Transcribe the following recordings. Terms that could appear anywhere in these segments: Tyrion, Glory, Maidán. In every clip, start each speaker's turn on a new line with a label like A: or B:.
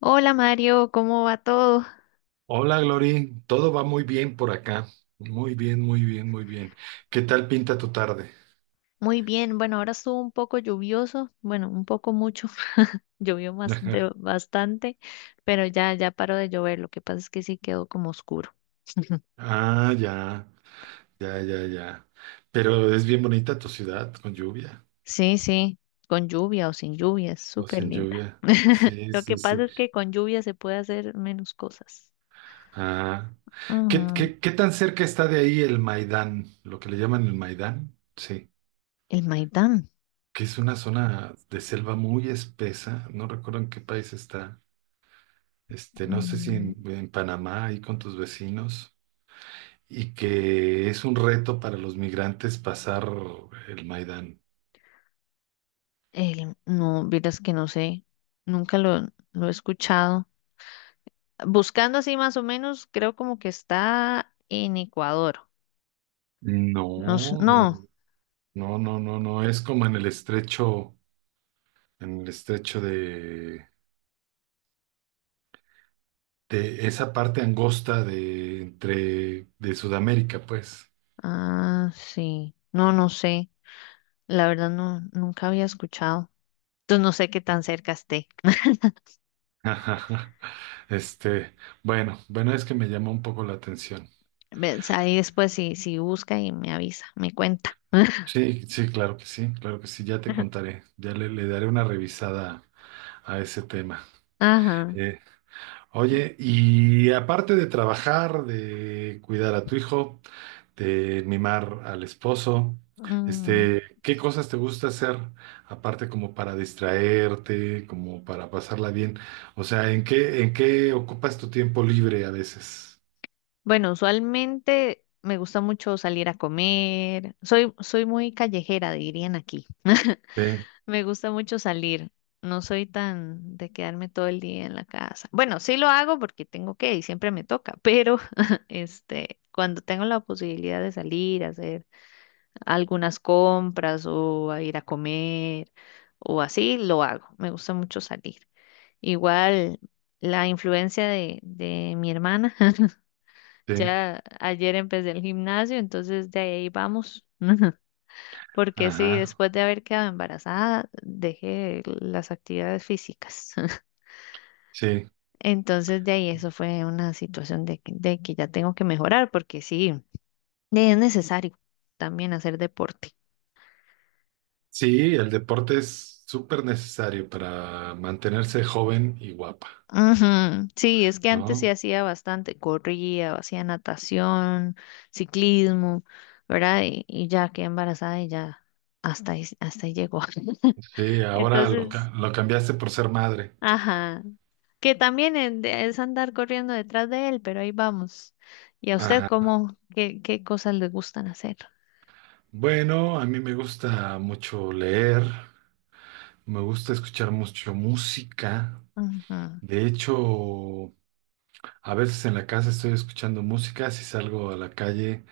A: Hola Mario, ¿cómo va todo?
B: Hola, Glory. Todo va muy bien por acá. Muy bien, muy bien, muy bien. ¿Qué tal pinta tu tarde?
A: Muy bien, bueno, ahora estuvo un poco lluvioso, bueno, un poco mucho, llovió más de
B: Ajá.
A: bastante, pero ya paró de llover, lo que pasa es que sí quedó como oscuro.
B: Ah, ya, ya, ya, ya. Pero es bien bonita tu ciudad con lluvia
A: Sí, sí, con lluvia o sin lluvia, es
B: o
A: súper
B: sin
A: linda.
B: lluvia. Sí,
A: Lo que
B: sí,
A: pasa
B: sí.
A: es que con lluvia se puede hacer menos cosas.
B: Ah, ¿qué,
A: Ujú.
B: qué, qué tan cerca está de ahí el Maidán? Lo que le llaman el Maidán. Sí,
A: El Maidán,
B: que es una zona de selva muy espesa. No recuerdo en qué país está. No sé si
A: mm,
B: en Panamá, ahí con tus vecinos. Y que es un reto para los migrantes pasar el Maidán.
A: el no, vieras que no sé, nunca lo he escuchado. Buscando así más o menos, creo como que está en Ecuador.
B: No,
A: No, no.
B: no, no, no, no, no, es como en el estrecho de esa parte angosta de entre de Sudamérica, pues.
A: Ah, sí. No, no sé. La verdad no, nunca había escuchado. Entonces no sé qué tan cerca esté.
B: Este, bueno, bueno, es que me llamó un poco la atención.
A: Ves, ahí después si, si busca y me avisa, me cuenta.
B: Sí, sí, claro que sí, claro que sí, ya te contaré, ya le daré una revisada a ese tema.
A: Ajá.
B: Eh, Oye, y aparte de trabajar, de cuidar a tu hijo, de mimar al esposo,
A: Mm,
B: ¿qué cosas te gusta hacer aparte como para distraerte, como para pasarla bien? O sea, ¿en qué ocupas tu tiempo libre a veces?
A: bueno, usualmente me gusta mucho salir a comer. Soy muy callejera, dirían aquí.
B: Sí,
A: Me gusta mucho salir. No soy tan de quedarme todo el día en la casa. Bueno, sí lo hago porque tengo que y siempre me toca, pero este, cuando tengo la posibilidad de salir a hacer algunas compras o a ir a comer o así, lo hago. Me gusta mucho salir. Igual la influencia de mi hermana.
B: sí,
A: Ya ayer empecé el gimnasio, entonces de ahí vamos. Porque sí,
B: ajá,
A: después de haber quedado embarazada, dejé las actividades físicas.
B: sí.
A: Entonces, de ahí eso fue una situación de, de que ya tengo que mejorar, porque sí, es necesario también hacer deporte.
B: Sí, el deporte es súper necesario para mantenerse joven y guapa,
A: Ujú. Sí, es que antes sí
B: ¿no?
A: hacía bastante, corría, hacía natación, ciclismo, ¿verdad? Y ya quedé embarazada y ya hasta ahí llegó.
B: Sí, ahora
A: Entonces,
B: lo cambiaste por ser madre.
A: ajá. Que también es andar corriendo detrás de él, pero ahí vamos. ¿Y a usted cómo, qué cosas le gustan hacer?
B: Bueno, a mí me gusta mucho leer, me gusta escuchar mucho música.
A: Ajá.
B: De hecho, a veces en la casa estoy escuchando música, si salgo a la calle.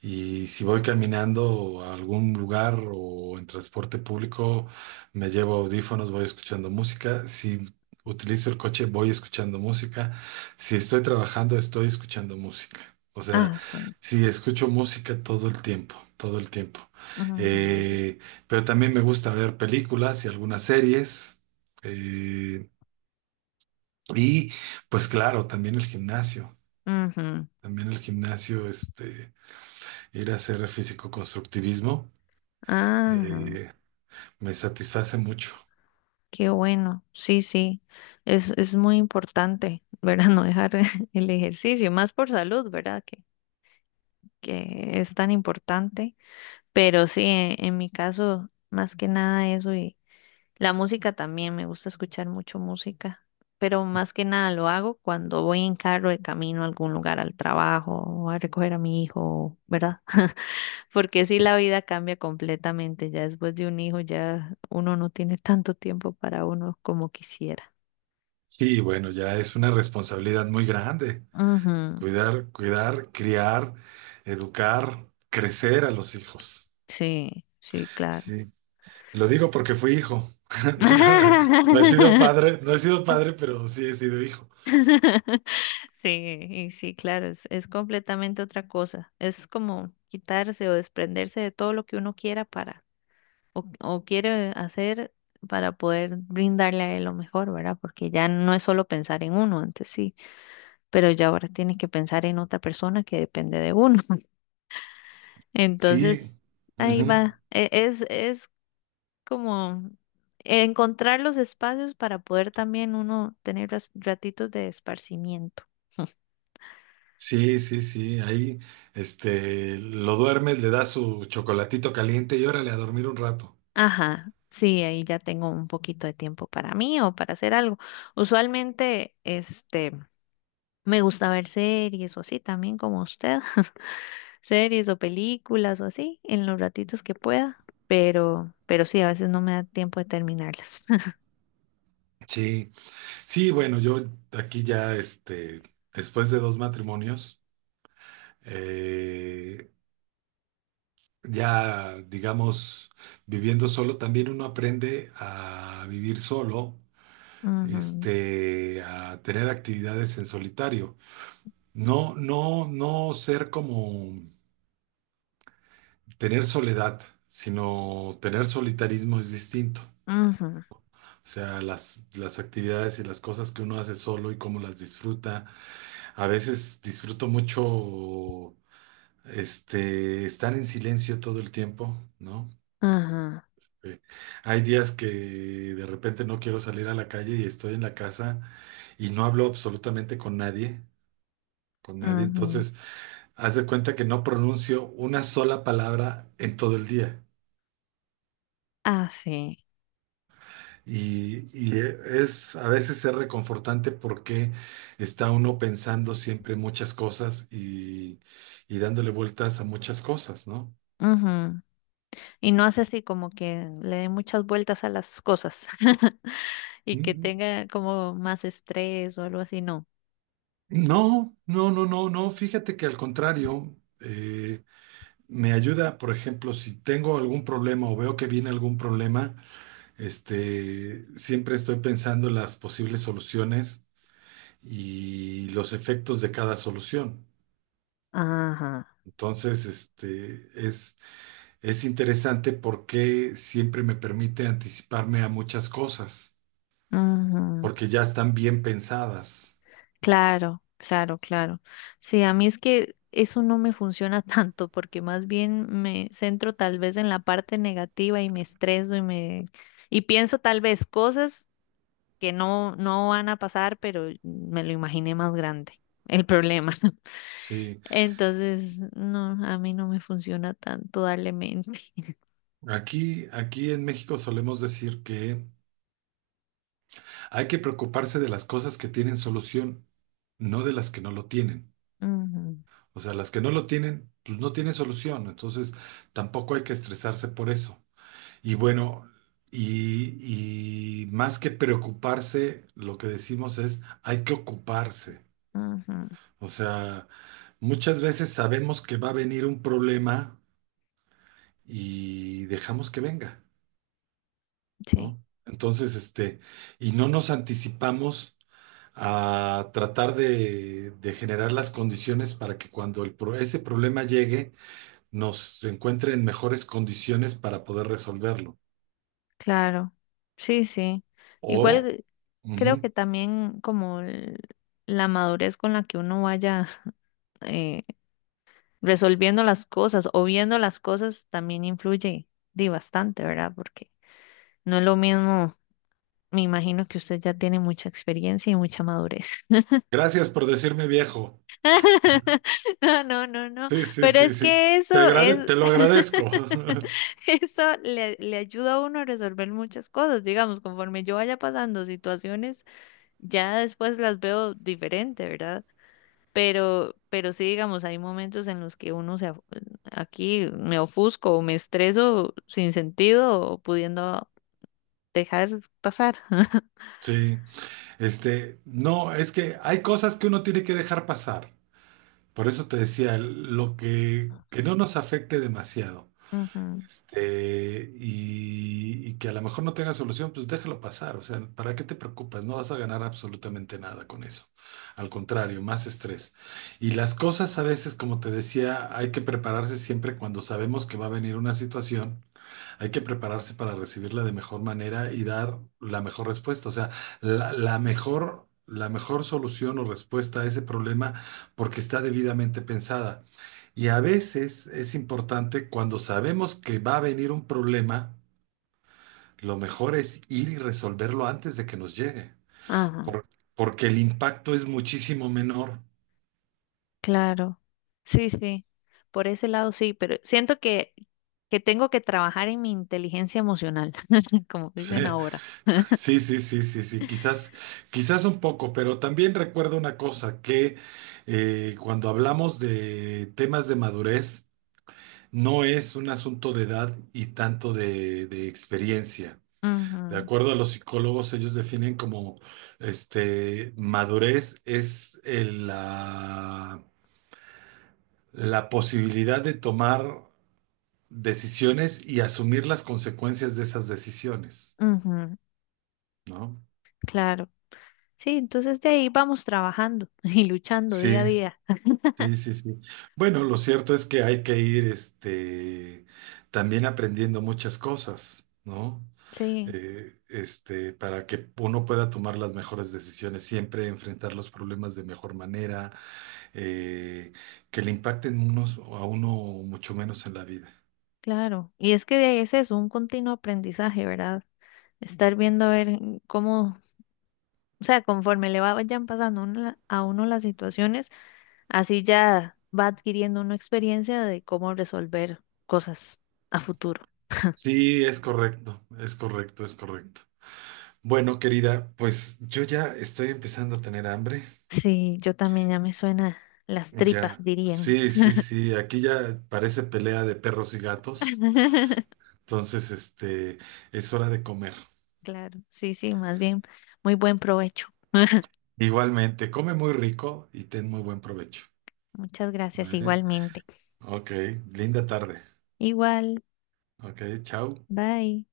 B: Y si voy caminando a algún lugar o en transporte público, me llevo audífonos, voy escuchando música. Si utilizo el coche, voy escuchando música. Si estoy trabajando, estoy escuchando música. O sea,
A: Ah, sí.
B: sí, escucho música todo el tiempo, todo el tiempo.
A: Ajá.
B: Eh, pero también me gusta ver películas y algunas series. Eh, y pues claro, también el gimnasio.
A: Ajá.
B: También el gimnasio, ir a hacer físico-constructivismo.
A: Ajá.
B: Eh, Me satisface mucho.
A: Qué bueno. Sí, sí. Es muy importante, ¿verdad? No dejar el ejercicio, más por salud, ¿verdad? Que es tan importante. Pero sí, en mi caso, más que nada eso. La música también, me gusta escuchar mucho música, pero más que nada lo hago cuando voy en carro de camino a algún lugar, al trabajo, o a recoger a mi hijo, ¿verdad? Porque sí,
B: Sí,
A: la vida cambia completamente. Ya después de un hijo, ya uno no tiene tanto tiempo para uno como quisiera.
B: sí, bueno, ya es una responsabilidad muy grande.
A: Ujú.
B: Cuidar, criar, educar, crecer a los hijos.
A: Sí, sí, claro.
B: Sí, lo digo porque fui hijo. No he sido padre, pero sí he sido hijo.
A: Sí, y sí, claro, es completamente otra cosa. Es como quitarse o desprenderse de todo lo que uno quiera para o quiere hacer para poder brindarle a él lo mejor, ¿verdad? Porque ya no es solo pensar en uno, antes sí, pero ya ahora tienes que pensar en otra persona que depende de uno. Entonces,
B: Sí,
A: ahí
B: ujú.
A: va. Es como encontrar los espacios para poder también uno tener ratitos de esparcimiento.
B: Sí, sí, sí. Ahí, lo duermes, le das su chocolatito caliente y órale a dormir un rato.
A: Ajá. Sí, ahí ya tengo un poquito de tiempo para mí o para hacer algo. Usualmente, me gusta ver series o así también como usted. Series o películas o así en los ratitos que pueda, pero sí, a veces no me da tiempo de terminarlas.
B: Sí. Sí, bueno, yo aquí ya, después de dos matrimonios, eh, ya, digamos, viviendo solo, también uno aprende a vivir solo,
A: Ujú,
B: a tener actividades en solitario. No, no, no ser como tener soledad, sino tener solitarismo es distinto.
A: ujú,
B: O sea, las actividades y las cosas que uno hace solo y cómo las disfruta. A veces disfruto mucho estar en silencio todo el tiempo, ¿no?
A: ujú,
B: Eh, Hay días que de repente no quiero salir a la calle y estoy en la casa y no hablo absolutamente con nadie, con nadie.
A: ujú.
B: Entonces, haz de cuenta que no pronuncio una sola palabra en todo el día.
A: Ah, sí.
B: Es a veces es reconfortante porque está uno pensando siempre muchas cosas y dándole vueltas a muchas cosas, ¿no?
A: Ujú. Y no hace así como que le dé muchas vueltas a las cosas y que tenga como más estrés o algo así, no.
B: No, no, no, no, no. Fíjate que al contrario, eh, me ayuda, por ejemplo, si tengo algún problema o veo que viene algún problema, siempre estoy pensando en las posibles soluciones y los efectos de cada solución.
A: Ajá.
B: Entonces, es interesante porque siempre me permite anticiparme a muchas cosas,
A: Ujú.
B: porque ya están bien pensadas.
A: Claro, claro, claro. Sí, a mí es que eso no me funciona tanto porque más bien me centro tal vez en la parte negativa y me estreso y pienso tal vez cosas que no van a pasar, pero me lo imaginé más grande el problema.
B: Sí,
A: Entonces, no, a mí no me funciona tanto darle mente.
B: aquí en México solemos decir que hay que preocuparse de las cosas que tienen solución, no de las que no lo tienen.
A: Ujú,
B: O sea, las que no lo tienen, pues no tienen solución. Entonces, tampoco hay que estresarse por eso. Y bueno, y más que preocuparse, lo que decimos es, hay que ocuparse.
A: ujú,
B: O sea, muchas veces sabemos que va a venir un problema y dejamos que venga,
A: sí,
B: ¿no? Entonces, y no nos anticipamos a tratar de generar las condiciones para que cuando ese problema llegue, nos encuentre en mejores condiciones para poder resolverlo.
A: claro. Sí, sí.
B: O,
A: Igual creo que
B: ujú.
A: también la madurez con la que uno vaya eh, resolviendo las cosas o viendo las cosas también influye di, bastante, ¿verdad? Porque no es lo mismo, me imagino que usted ya tiene mucha experiencia y mucha madurez.
B: Gracias por decirme viejo.
A: No, no, no, no,
B: Sí, sí,
A: pero
B: sí,
A: es
B: sí.
A: que eso es,
B: Te lo agradezco.
A: eso le ayuda a uno a resolver muchas cosas, digamos, conforme yo vaya pasando situaciones, ya después las veo diferente, ¿verdad? Pero sí, digamos, hay momentos en los que uno se, aquí me ofusco o me estreso sin sentido o pudiendo dejar pasar.
B: Sí, no, es que hay cosas que uno tiene que dejar pasar. Por eso te decía, que no nos afecte demasiado.
A: Ujú,
B: Y que a lo mejor no tenga solución, pues déjalo pasar. O sea, ¿para qué te preocupas? No vas a ganar absolutamente nada con eso. Al contrario, más estrés. Y las cosas a veces, como te decía, hay que prepararse siempre cuando sabemos que va a venir una situación, hay que prepararse para recibirla de mejor manera y dar la mejor respuesta, o sea, la mejor solución o respuesta a ese problema porque está debidamente pensada. Y a veces es importante cuando sabemos que va a venir un problema, lo mejor es ir y resolverlo antes de que nos llegue,
A: ajá,
B: por- porque el impacto es muchísimo menor.
A: claro. Sí, sí. Por ese lado sí, pero siento que tengo que trabajar en mi inteligencia emocional, como
B: Sí.
A: dicen ahora.
B: Sí, sí, sí, sí, sí, quizás, quizás un poco, pero también recuerdo una cosa, que cuando hablamos de temas de madurez, no es un asunto de edad y tanto de experiencia. De acuerdo a los psicólogos, ellos definen como madurez es la posibilidad de tomar decisiones y asumir las consecuencias de esas decisiones,
A: Ujú, ujú,
B: ¿no?
A: claro. Sí, entonces de ahí vamos trabajando y luchando día
B: Sí,
A: a día.
B: sí, sí, sí. Bueno, lo cierto es que hay que ir, también aprendiendo muchas cosas, ¿no?
A: Sí.
B: Para que uno pueda tomar las mejores decisiones, siempre enfrentar los problemas de mejor manera, eh, que le impacten unos a uno mucho menos en la vida.
A: Claro, y es que ese es un continuo aprendizaje, ¿verdad? Estar viendo a ver cómo, o sea, conforme le vayan pasando uno a uno las situaciones, así ya va adquiriendo una experiencia de cómo resolver cosas a futuro.
B: Sí, es correcto, es correcto, es correcto. Bueno, querida, pues yo ya estoy empezando a tener hambre.
A: Sí, yo también ya me suena las tripas,
B: Ya,
A: dirían.
B: sí, sí, sí, aquí ya parece pelea de perros y gatos. Entonces, es hora de comer.
A: Claro, sí, sí, más bien, muy buen provecho.
B: Igualmente, come muy rico y ten muy buen provecho.
A: Muchas gracias
B: ¿Eh?
A: igualmente.
B: Ok, linda tarde.
A: Igual,
B: Ok, chao.
A: bye.